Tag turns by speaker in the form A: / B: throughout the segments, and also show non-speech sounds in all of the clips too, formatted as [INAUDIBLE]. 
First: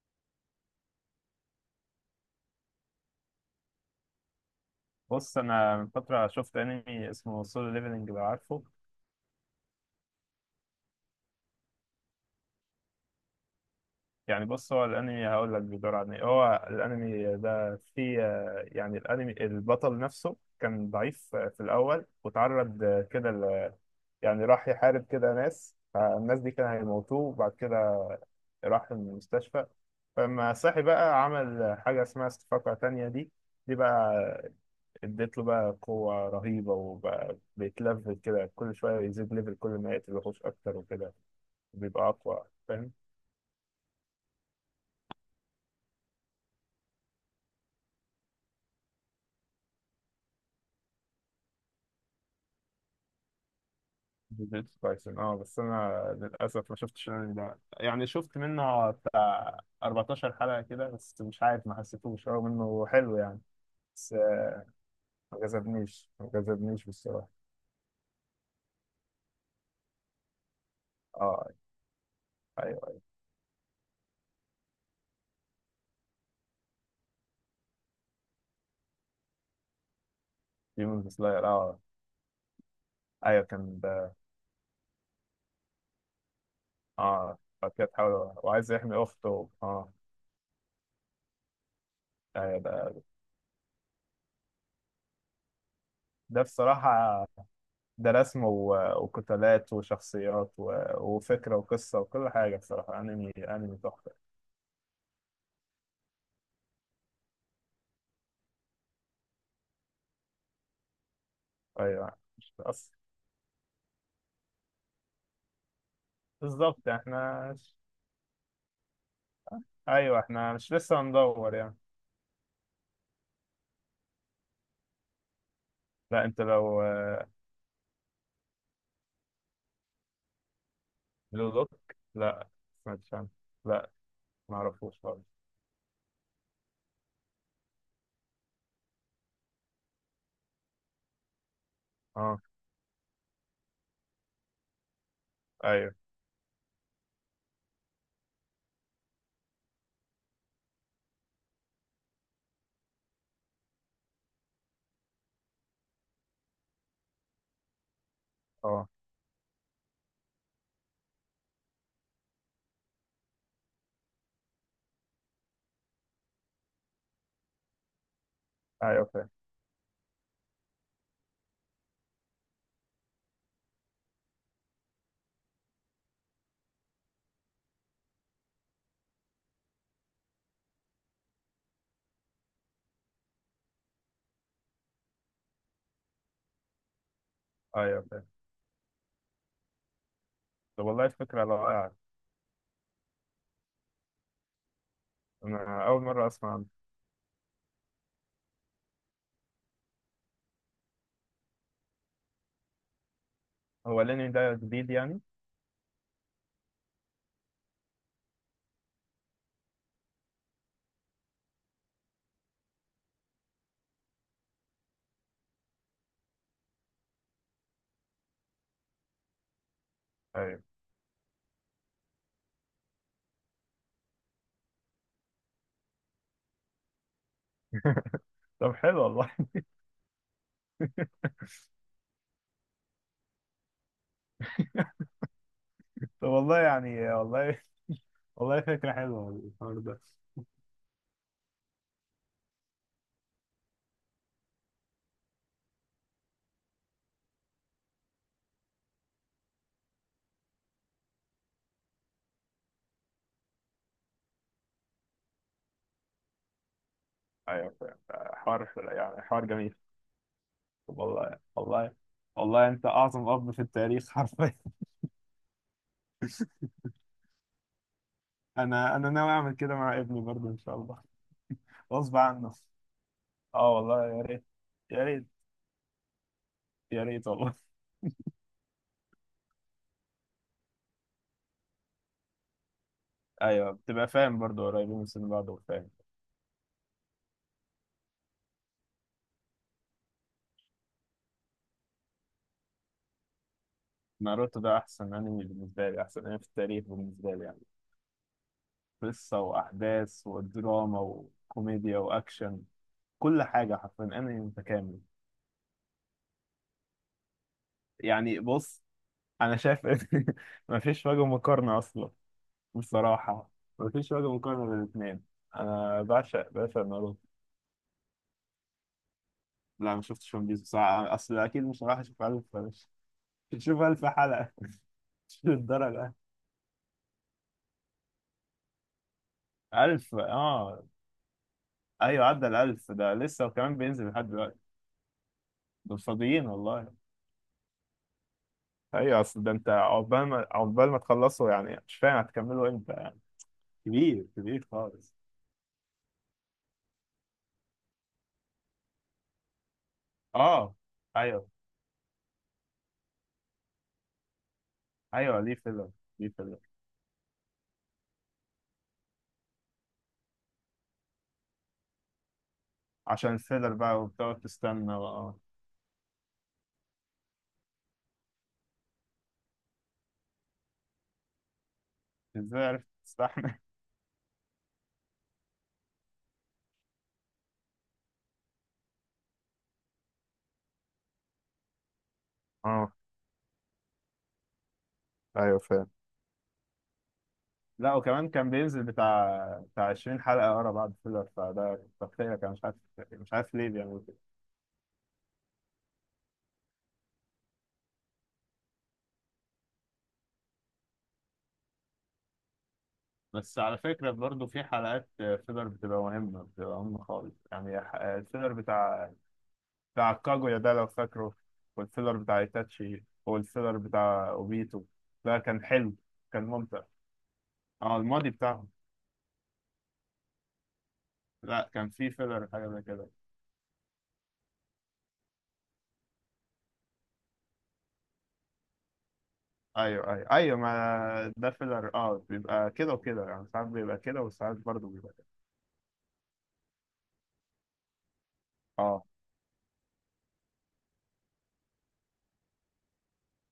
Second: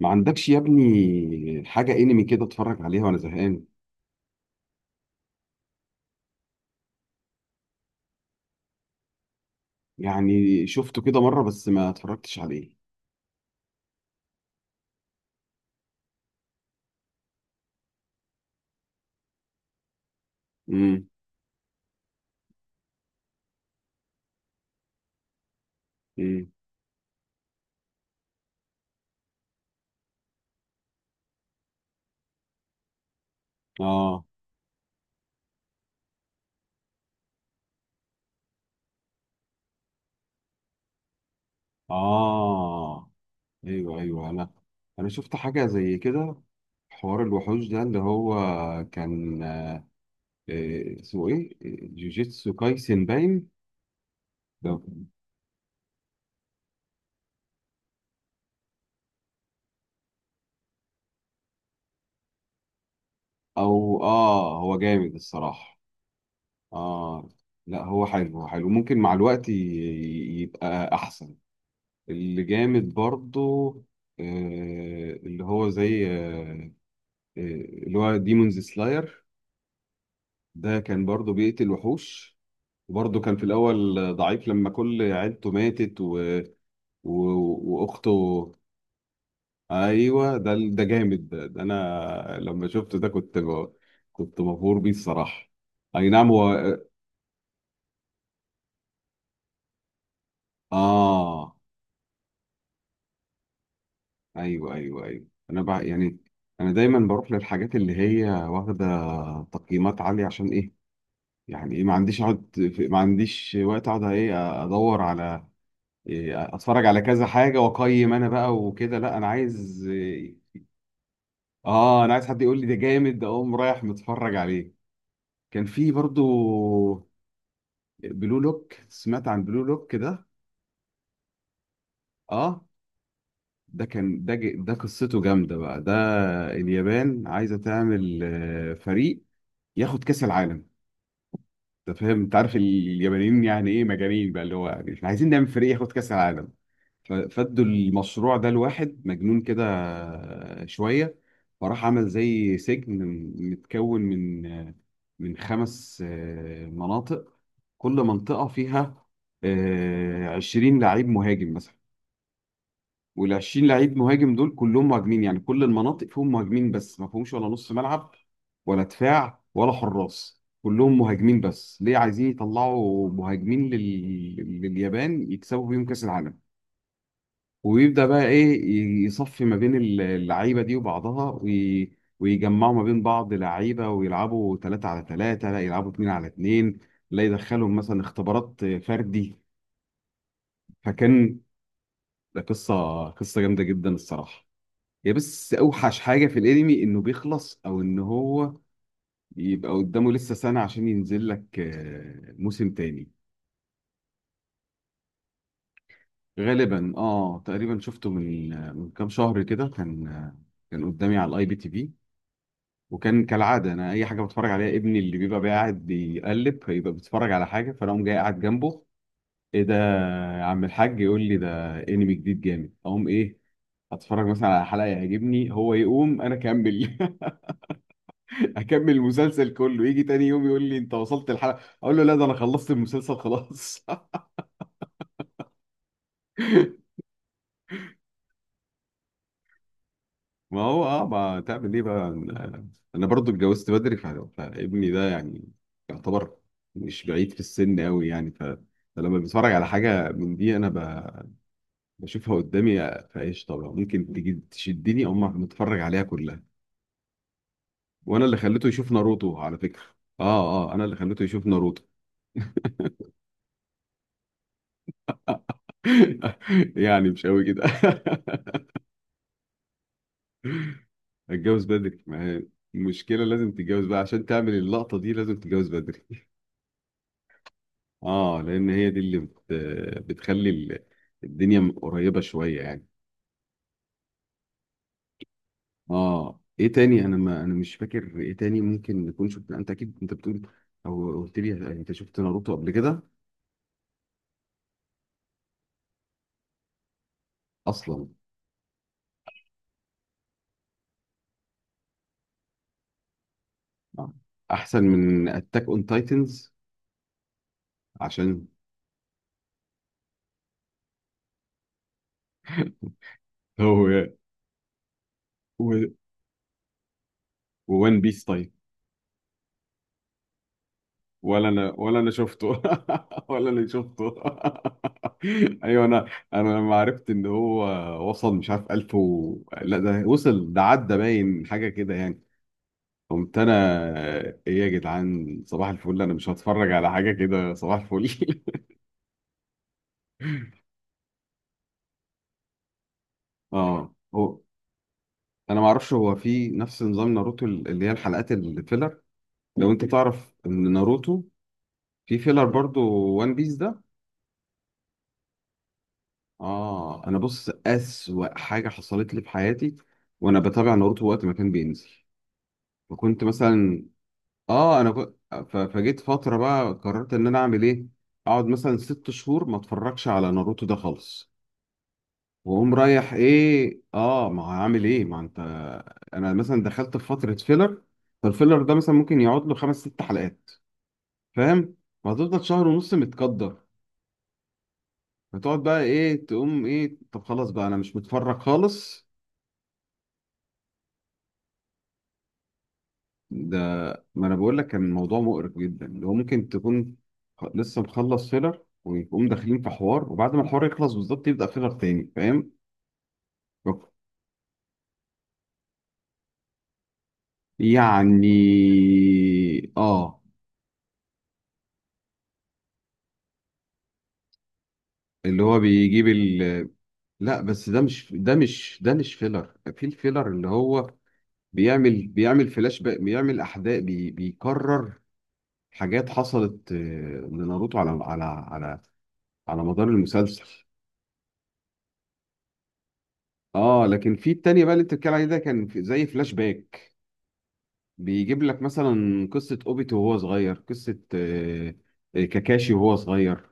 A: ما عندكش يا ابني حاجة انمي كده اتفرج عليها وانا زهقان؟
B: بص، انا من فتره شفت انمي اسمه سولو ليفلنج، لو عارفه.
A: يعني شفته كده مرة بس ما اتفرجتش عليه.
B: يعني بص، هو الانمي هقول لك بيدور عن ايه. هو الانمي ده فيه يعني الانمي البطل نفسه كان
A: امم.
B: ضعيف في الاول، وتعرض كده يعني راح يحارب كده ناس، فالناس دي
A: امم.
B: كانوا هيموتوه، وبعد كده راح المستشفى. فلما صحي بقى عمل حاجه اسمها استفاقه تانية دي. دي بقى
A: اه.
B: اديت له بقى قوه رهيبه، وبقى بيتلفل كده. كل شويه يزيد ليفل، كل ما يقتل وحوش اكتر وكده بيبقى اقوى، فاهم؟
A: اه. ايوه، ايوه، انا شفت حاجة زي كده. حوار الوحوش ده اللي هو كان اسمه ايه؟ جوجيتسو كايسن باين.
B: جوجيتسو
A: ده-
B: تايسون، اه، بس انا للاسف ما شفتش الانمي ده. يعني شفت منه بتاع 14 حلقه كده بس، مش عارف، ما حسيتوش رغم انه حلو يعني.
A: او
B: بس
A: اه، هو جامد
B: ما
A: الصراحة.
B: جذبنيش ما جذبنيش بالصراحه.
A: اه، لا هو حلو، هو حلو، ممكن مع الوقت يبقى احسن.
B: اه،
A: اللي
B: ايوه
A: جامد
B: ايوه.
A: برضو اللي هو زي اللي هو ديمونز سلاير. ده كان
B: ديمون
A: برضو
B: سلاير،
A: بيقتل
B: اه.
A: وحوش، وبرضه كان
B: ايوه
A: في
B: كان
A: الأول
B: ده.
A: ضعيف لما كل عيلته ماتت و...
B: اه، بعد كده تحاول
A: وأخته.
B: وعايز يحمي اخته، اه.
A: أيوه، ده جامد، ده أنا
B: ايوه
A: لما
B: ده.
A: شفته ده كنت مبهور بيه الصراحة. أي نعم،
B: ده
A: هو
B: بصراحه، ده رسم وقتالات وشخصيات
A: آه.
B: وفكره وقصه وكل حاجه، بصراحه انمي، انمي تحفه.
A: أيوه، أيوه، أيوه، أنا بقى يعني أنا دايما بروح للحاجات اللي هي واخدة تقييمات عالية، عشان إيه؟ يعني إيه،
B: ايوه، مش أص...
A: ما عنديش وقت اقعد ايه، ادور على إيه، اتفرج
B: بالظبط،
A: على كذا
B: احنا
A: حاجه واقيم انا بقى وكده. لا انا عايز
B: ايوه
A: إيه،
B: احنا مش لسه هندور يعني.
A: اه انا عايز حد يقول لي ده جامد اقوم رايح متفرج عليه. كان في
B: لا انت لو
A: برضو بلو لوك، سمعت عن بلو لوك ده؟
B: بلو لوك. لا،
A: اه،
B: سمعتش عنه.
A: ده
B: لا،
A: كان
B: ما
A: ده
B: اعرفوش
A: قصته
B: خالص.
A: جامده بقى ده. اليابان عايزه تعمل فريق ياخد كاس العالم، انت فاهم؟ انت
B: اه،
A: عارف اليابانيين يعني ايه، مجانين بقى، اللي هو يعني احنا عايزين نعمل فريق ياخد
B: ايوه.
A: كاس العالم. فادوا المشروع ده لواحد مجنون كده شوية، فراح عمل زي سجن متكون من خمس مناطق، كل منطقة
B: اه،
A: فيها عشرين لعيب مهاجم مثلا. والعشرين لعيب مهاجم دول كلهم مهاجمين، يعني كل المناطق فيهم مهاجمين، بس ما فيهمش ولا نص ملعب ولا
B: ايوه فاهم.
A: دفاع ولا حراس، كلهم مهاجمين بس، ليه؟ عايزين يطلعوا مهاجمين لليابان يكسبوا بيهم كأس العالم. وبيبدأ بقى إيه يصفي ما بين اللعيبة دي وبعضها ويجمعوا ما بين بعض لعيبة ويلعبوا ثلاثة على ثلاثة، لا يلعبوا اتنين على اتنين، لا يدخلهم مثلا
B: ايوه فاهم.
A: اختبارات فردي.
B: طب والله
A: فكان
B: فكره رائعه.
A: ده قصة جامدة جدا الصراحة. هي بس
B: انا
A: أوحش
B: اول
A: حاجة
B: مره
A: في
B: اسمع عنه.
A: الأنمي إنه بيخلص، أو إن هو يبقى قدامه لسه سنة عشان ينزل لك موسم تاني.
B: هو ليني ده جديد يعني؟
A: غالبا اه، تقريبا شفته من كام شهر كده. كان كان قدامي على الاي بي تي في، وكان كالعاده انا اي حاجه بتفرج عليها ابني اللي بيبقى قاعد بيقلب، فيبقى بيتفرج على حاجه، فانا اقوم جاي قاعد جنبه. ايه ده؟ يا
B: ايوه.
A: عم الحاج يقول لي ده انمي جديد جامد، اقوم ايه، اتفرج مثلا على حلقه يعجبني، هو يقوم انا اكمل.
B: [LAUGHS]
A: [LAUGHS]
B: طب
A: اكمل
B: حلو والله.
A: المسلسل كله. يجي تاني يوم يقول لي انت وصلت الحلقه، اقول له لا ده انا خلصت المسلسل خلاص.
B: طب والله يعني، والله، والله فكره حلوه الحوار ده.
A: ما هو اه، ما تعمل ايه بقى، انا أنا برضو اتجوزت بدري، فابني ده يعني يعتبر مش بعيد في السن قوي يعني، فلما بتفرج على حاجه من دي انا بشوفها قدامي، فايش طبعا ممكن تيجي تشدني او ما نتفرج عليها كلها.
B: ايوه فاهم.
A: وانا اللي خليته
B: حوار
A: يشوف
B: يعني،
A: ناروتو
B: حوار
A: على
B: جميل.
A: فكره. اه اه، انا اللي
B: طب
A: خليته
B: والله،
A: يشوف ناروتو.
B: والله، والله انت اعظم اب في التاريخ حرفيا.
A: [LAUGHS] يعني مش قوي كده.
B: انا، انا ناوي اعمل كده مع ابني برضه ان شاء الله.
A: [LAUGHS] اتجوز بدري،
B: غصب
A: ما هي
B: عنه.
A: المشكله لازم
B: اه
A: تتجوز بقى
B: والله يا
A: عشان
B: ريت،
A: تعمل اللقطه
B: يا
A: دي،
B: ريت،
A: لازم تتجوز بدري.
B: يا ريت والله.
A: اه، لان هي دي بتخلي الدنيا قريبه شويه يعني.
B: [LAUGHS] ايوه، بتبقى فاهم برضه، قريبين من سن بعض وفاهم.
A: اه ايه تاني، انا ما انا مش فاكر ايه تاني، ممكن نكون شفنا، انت اكيد انت بتقول، او قلت لي يعني، انت شفت ناروتو قبل كده
B: ناروتو ده احسن انمي بالنسبه لي، احسن انمي في التاريخ بالنسبه لي يعني.
A: اصلا؟
B: قصه واحداث ودراما وكوميديا واكشن، كل حاجه حرفيا
A: آه.
B: انمي
A: احسن
B: متكامل.
A: من اتاك اون تايتنز
B: يعني
A: عشان
B: بص، انا شايف [LAUGHS] إن مفيش وجه مقارنه اصلا بصراحه.
A: [LAUGHS] هو
B: مفيش وجه مقارنه بين الاثنين.
A: و...
B: انا بعشق، بعشق ناروتو.
A: وون بيس طيب؟
B: لا، ما شفتش ون بيس بصراحة. أصل
A: ولا
B: أكيد
A: انا،
B: مش هروح
A: ولا انا
B: أشوف ألف
A: شفته.
B: بلاش.
A: [LAUGHS] ولا انا
B: تشوف ألف
A: شفته.
B: حلقة،
A: [LAUGHS]
B: [LAUGHS] مش
A: ايوه انا،
B: للدرجة.
A: انا لما عرفت ان هو وصل مش عارف 1000 لا ده
B: ألف،
A: وصل ده،
B: آه،
A: عدى باين حاجه كده يعني.
B: أيوة، عدى الألف ده
A: قمت
B: لسه،
A: انا
B: وكمان بينزل لحد
A: ايه،
B: دلوقتي.
A: يا جدعان صباح
B: دول
A: الفل، انا مش
B: فاضيين
A: هتفرج على
B: والله.
A: حاجه كده صباح الفل.
B: أيوة، أصل ده، أنت عقبال ما تخلصوا يعني، مش فاهم هتكملوا إمتى يعني.
A: [LAUGHS] اه
B: كبير،
A: هو
B: كبير خالص.
A: انا ما اعرفش هو في نفس نظام ناروتو اللي هي الحلقات الفيلر، لو انت [LAUGHS] تعرف ان
B: آه،
A: ناروتو
B: أيوة.
A: في فيلر برضو. وان بيس ده
B: أيوة، ليه فيلر؟ ليه فيلر؟
A: اه، انا بص اسوأ حاجه حصلت لي في حياتي وانا بتابع ناروتو وقت ما كان بينزل، فكنت
B: عشان الفيلر
A: مثلا
B: بقى، وبتقعد
A: اه انا
B: تستنى،
A: كنت
B: آه.
A: فجيت فتره بقى قررت ان انا اعمل ايه، اقعد مثلا ست شهور ما اتفرجش على ناروتو ده خالص،
B: إزاي
A: واقوم
B: عرفت
A: رايح
B: تستحمل؟
A: ايه اه، ما عامل ايه ما انت، انا مثلا دخلت في فتره فيلر، فالفيلر ده مثلا ممكن يقعد له خمس ست حلقات فاهم، وهتفضل
B: [LAUGHS]
A: شهر
B: آه،
A: ونص متقدر،
B: ايوه
A: فتقعد بقى
B: فاهم.
A: ايه تقوم ايه، طب خلاص بقى انا
B: لا
A: مش
B: وكمان
A: متفرج
B: كان بينزل
A: خالص.
B: بتاع 20 حلقة ورا بعض فيلر، فده تقطيع كان مش عارف، مش عارف
A: ده
B: ليه بيعملوا كده.
A: ما انا بقول لك كان الموضوع مقرف جدا، اللي هو ممكن تكون لسه مخلص فيلر ويقوم داخلين في حوار وبعد ما الحوار يخلص بالظبط يبدأ فيلر تاني، فاهم
B: بس على فكرة برضه في حلقات فيلر بتبقى مهمة، بتبقى مهمة خالص يعني. الفيلر
A: يعني؟
B: بتاع، بتاع
A: اه.
B: كاجويا ده لو فاكره، والفيلر بتاع ايتاتشي، والفيلر بتاع اوبيتو، ده
A: اللي هو
B: كان حلو، كان ممتع.
A: لا بس ده
B: اه
A: مش،
B: الماضي
A: ده
B: بتاعهم.
A: مش، ده مش فيلر، في الفيلر اللي هو
B: لا، كان في فيلر
A: بيعمل
B: حاجة
A: فلاش
B: زي
A: باك،
B: كده.
A: بيعمل احداث بي بيكرر حاجات حصلت لناروتو على على مدار
B: ايوه ايوه ايوه،
A: المسلسل.
B: ما ده فيلر، اه، بيبقى كده وكده يعني، ساعات
A: اه
B: بيبقى
A: لكن
B: كده،
A: في
B: وساعات
A: التانية بقى اللي
B: برضه
A: انت
B: بيبقى
A: بتتكلم عليه
B: كده.
A: ده كان زي فلاش باك، بيجيب لك
B: اه،
A: مثلا قصة اوبيتو وهو صغير، قصة كاكاشي وهو صغير.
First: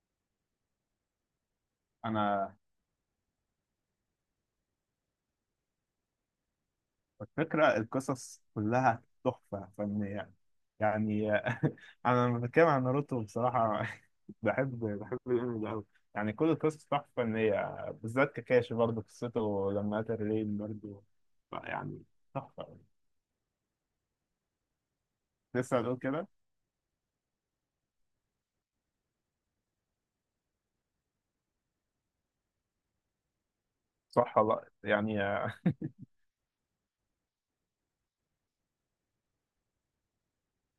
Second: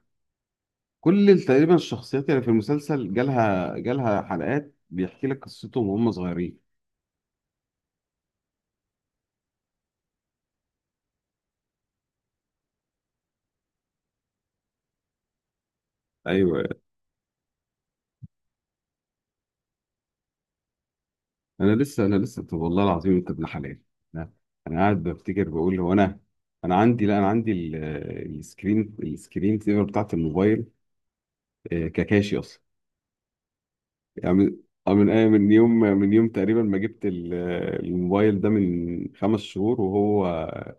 A: كل تقريبا الشخصيات اللي في
B: انا
A: المسلسل جالها حلقات بيحكي لك قصتهم وهم صغيرين.
B: الفكرة القصص كلها تحفة فنية يعني. [LAUGHS] أنا لما بتكلم عن ناروتو بصراحة، [LAUGHS] بحب، بحب الأنمي ده أوي يعني. كل
A: ايوه
B: القصص تحفة فنية، بالذات كاكاشي برضه، قصته لما قتل رين برضه،
A: انا
B: يعني
A: لسه، انا لسه، طب
B: تحفة.
A: والله العظيم انت ابن حلال. انا أنا قاعد بفتكر بقول
B: لسه
A: هو
B: هتقول
A: انا،
B: كده؟
A: انا عندي، لا انا عندي السكرين، السكرين سيفر بتاعت الموبايل ككاشي اصلا، يعني
B: صح
A: من
B: والله يعني.
A: من
B: [LAUGHS]
A: يوم، من يوم تقريبا ما جبت الموبايل ده من خمس شهور، وهو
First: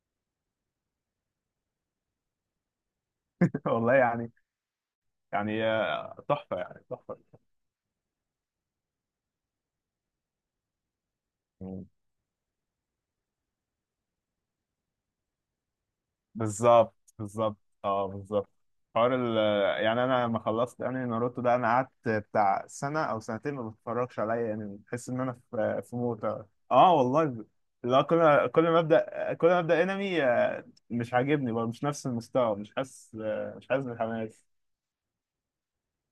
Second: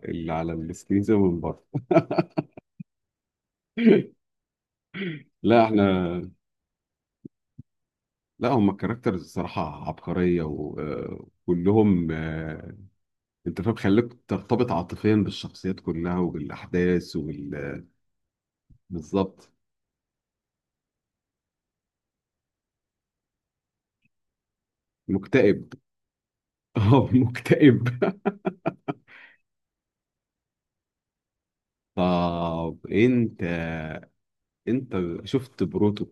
A: اللي على السكرين سيفر من بره.
B: والله يعني،
A: [LAUGHS]
B: يعني
A: لا احنا،
B: تحفة، يعني تحفة.
A: لا هم الكاركترز الصراحه عبقريه وكلهم، انت فاهم، خليك ترتبط عاطفيا بالشخصيات كلها
B: بالظبط،
A: وبالاحداث
B: بالظبط،
A: وبال
B: اه بالظبط. حوار ال،
A: بالظبط.
B: يعني انا لما خلصت يعني ناروتو ده، انا قعدت بتاع سنه او سنتين ما بتفرجش عليا يعني، بحس ان انا
A: مكتئب.
B: في، في موت.
A: [LAUGHS]
B: اه
A: اه
B: والله.
A: مكتئب.
B: لا، كل ما ابدا، كل ما ابدا انمي مش عاجبني برضه، مش نفس المستوى، مش
A: طب
B: حاسس،
A: انت،
B: مش حاسس بالحماس.
A: انت شفت بروتو؟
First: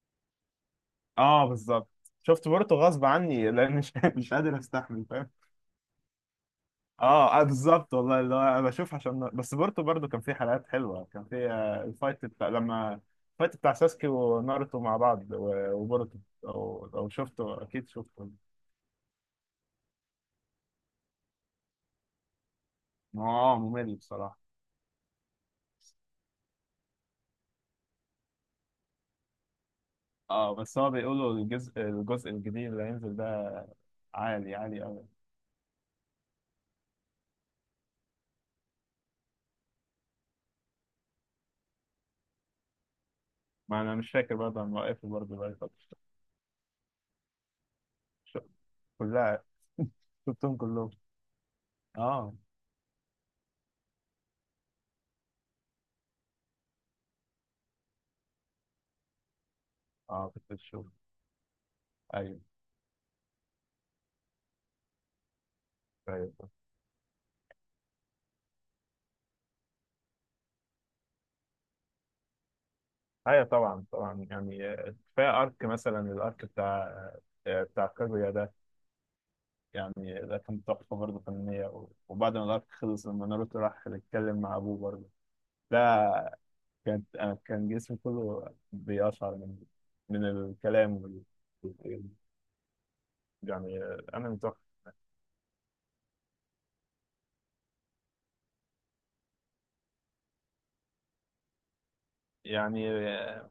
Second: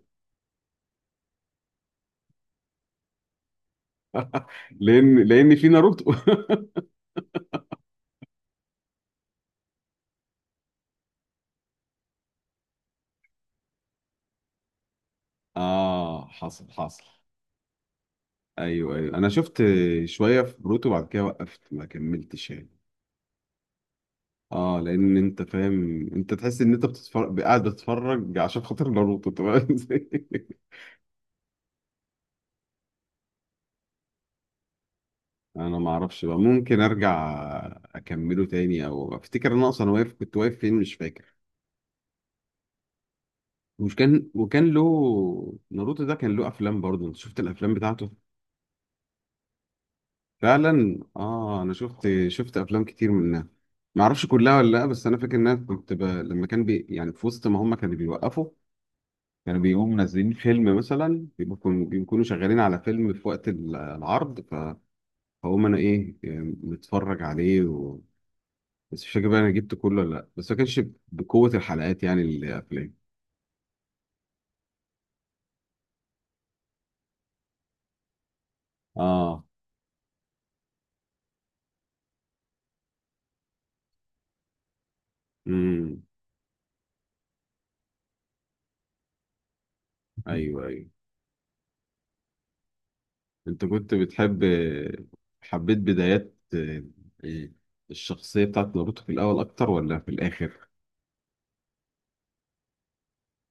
B: اه بالظبط. شفت بورتو غصب عني، لان مش، [LAUGHS] مش قادر استحمل.
A: لان لان في ناروتو [LAUGHS]
B: اه، آه بالظبط والله، اللي هو انا بشوف عشان بس بورتو برضو كان في حلقات حلوه، كان في الفايت بتاع لما، الفايت بتاع ساسكي وناروتو مع بعض وبورتو.
A: اه حصل
B: لو،
A: حصل.
B: لو شفته، اكيد شفته.
A: ايوه ايوه انا شفت شويه في بروتو، بعد كده وقفت ما كملتش يعني.
B: ما هو اه، ممل بصراحه.
A: اه لان انت فاهم انت تحس ان انت بتتفرج قاعد بتتفرج عشان خاطر ناروتو، تمام.
B: اه،
A: [LAUGHS]
B: بس هو بيقولوا الجزء، الجزء الجديد اللي هينزل ده عالي، عالي قوي.
A: انا ما اعرفش بقى، ممكن ارجع اكمله تاني او افتكر ان انا اصلا واقف، كنت واقف فين مش فاكر.
B: ما انا
A: مش
B: مش
A: كان
B: فاكر برضه، انا
A: وكان له،
B: موقفه برضه بقالي فتره.
A: ناروتو ده كان له افلام برضه، انت شفت الافلام بتاعته؟
B: ش-، كلها، شفتهم كلهم.
A: فعلا اه، انا شفت
B: اه،
A: شفت افلام كتير منها. ما اعرفش كلها ولا لا، بس انا فاكر ان انا لما كان يعني في وسط ما هم كانوا بيوقفوا، كانوا بيقوموا
B: اه
A: منزلين
B: كنت
A: فيلم
B: بشوف.
A: مثلا، بيكونوا بيكونوا
B: ايوه
A: شغالين على فيلم في وقت العرض فهم انا ايه
B: ايوه
A: متفرج عليه بس مش فاكر بقى انا جبت كله ولا لا، بس ما كانش بقوة الحلقات يعني الافلام.
B: ايوه، طبعا طبعا يعني. كفايه ارك مثلا، الارك بتاع، بتاع كاguيا ده
A: اه.
B: يعني، ده كان تحفه برضه فنيه، وبعد ما الارك خلص، لما ناروتو راح يتكلم مع ابوه برضه، ده،
A: امم.
B: كانت، أنا كان جسمي كله بيقشعر من، من
A: ايوه ايوه،
B: الكلام وال... وال-
A: انت
B: يعني،
A: كنت
B: انا
A: بتحب،
B: متوقع
A: حبيت بدايات الشخصية بتاعت ناروتو في الأول أكتر ولا في الآخر؟
B: يعني.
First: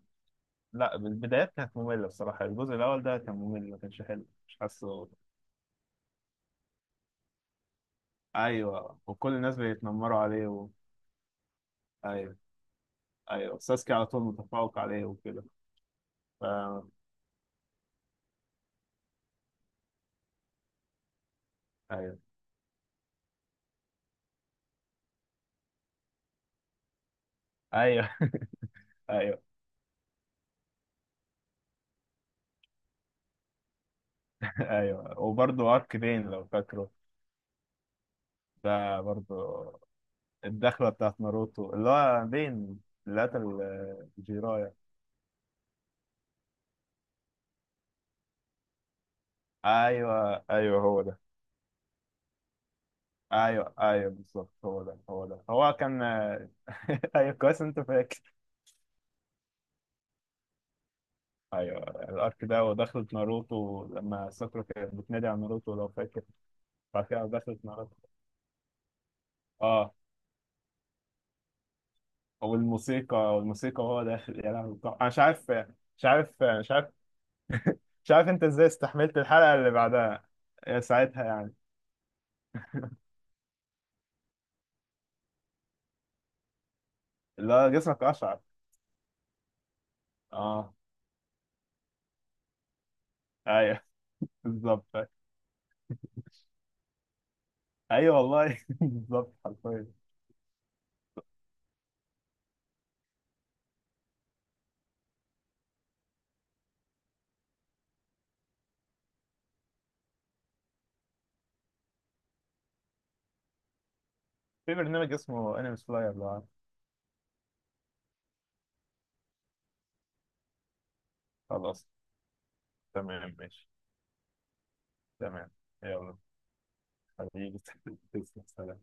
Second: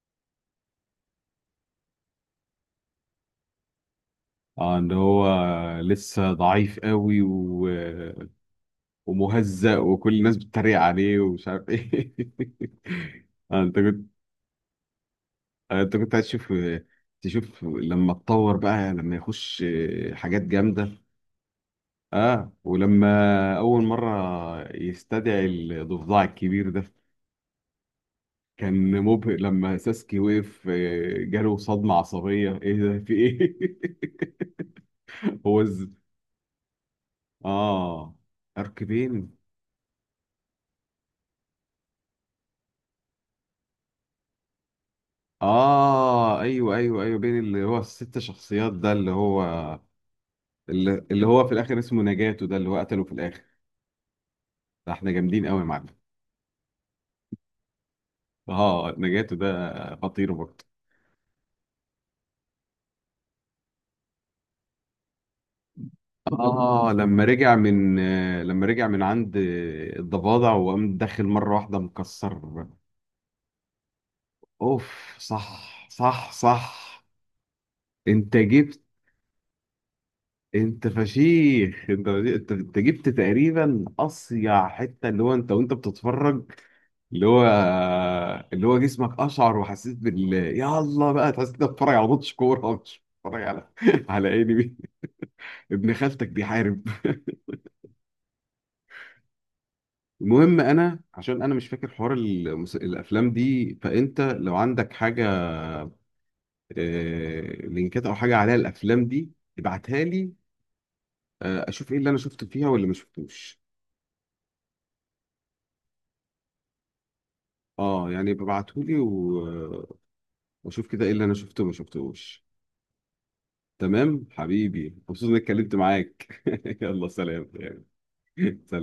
B: لا، البدايات كانت ممله بصراحه، الجزء الاول ده كان ممل، ما كانش حلو، مش
A: اه ان
B: حاسه.
A: هو لسه ضعيف قوي
B: ايوه، وكل الناس
A: ومهزأ وكل
B: بيتنمروا
A: الناس
B: عليه، و...
A: بتتريق عليه ومش عارف ايه.
B: ايوه،
A: [LAUGHS]
B: ايوه،
A: آه انت
B: ساسكي
A: كنت
B: على طول متفوق عليه وكده.
A: آه انت كنت عايز
B: ف،
A: تشوف، تشوف لما اتطور بقى، لما يخش حاجات جامدة.
B: ايوه،
A: اه، ولما أول مرة يستدعي الضفدع الكبير ده،
B: ايوه. [LAUGHS]
A: كان مبهر
B: ايوه،
A: لما ساسكي وقف جاله صدمة عصبية، ايه ده في ايه.
B: ايوه،
A: [LAUGHS] هو
B: وبرضه
A: از
B: ارك بين لو فاكره.
A: اه، ارك
B: ده برضه
A: بين.
B: الدخله بتاعت ناروتو، اللي هو بين اللي قتل جيرايا.
A: اه ايوه ايوه ايوه، بين اللي هو الست شخصيات ده، اللي هو،
B: ايوه ايوه، هو ده.
A: اللي هو في الاخر اسمه نجاتو ده اللي هو قتله في الاخر.
B: ايوه ايوه بالظبط، هو
A: ده
B: ده،
A: احنا
B: هو ده،
A: جامدين قوي يا
B: هو
A: معلم.
B: كان [LAUGHS] ايوه كويس انت فاكر.
A: اه نجاتو ده خطير برضه.
B: ايوه، الارك ده، ودخلت ناروتو لما ساكورا كانت بتنادي على ناروتو لو فاكر،
A: اه [LAUGHS]
B: بعد
A: لما
B: كده
A: رجع
B: دخلت ناروتو،
A: من لما رجع من عند
B: اه،
A: الضفادع وقام داخل مرة واحدة مكسر.
B: والموسيقى، والموسيقى وهو داخل، يا لهوي. طب انا
A: اوف
B: مش عارف،
A: صح
B: مش
A: صح
B: عارف، مش
A: صح.
B: عارف، مش عارف
A: انت
B: انت ازاي
A: جبت،
B: استحملت الحلقة اللي بعدها.
A: انت
B: ساعتها يعني،
A: فشيخ، انت انت انت جبت تقريبا اصيع حته، اللي هو انت وانت بتتفرج، اللي هو
B: اللي هو جسمك اشعر.
A: اللي هو جسمك اشعر، وحسيت بال
B: اه،
A: يلا بقى، تحس انت بتتفرج على ماتش كوره، مش بتتفرج على
B: ايوه
A: [LAUGHS] على
B: [LAUGHS]
A: انمي.
B: بالظبط.
A: ابن خالتك بيحارب. [LAUGHS]
B: ايوه والله، [LAUGHS] بالظبط حرفيا.
A: المهم انا عشان انا مش فاكر حوار الافلام دي، فانت لو عندك حاجه آه... لينكات او حاجه عليها الافلام دي، ابعتها لي اشوف ايه اللي انا شفته فيها واللي ما شفتوش.
B: في برنامج اسمه انمي سلاير، لو عارف.
A: اه يعني ببعتهولي واشوف كده ايه اللي انا شفته وما
B: خلاص،
A: شفتهوش.
B: تمام ماشي.
A: تمام حبيبي، مبسوط اني
B: تمام،
A: اتكلمت
B: يلا
A: معاك. [LAUGHS] يلا سلام
B: حبيبي، [LAUGHS]
A: يعني. [LAUGHS]
B: تسلم،
A: سلام.
B: سلام.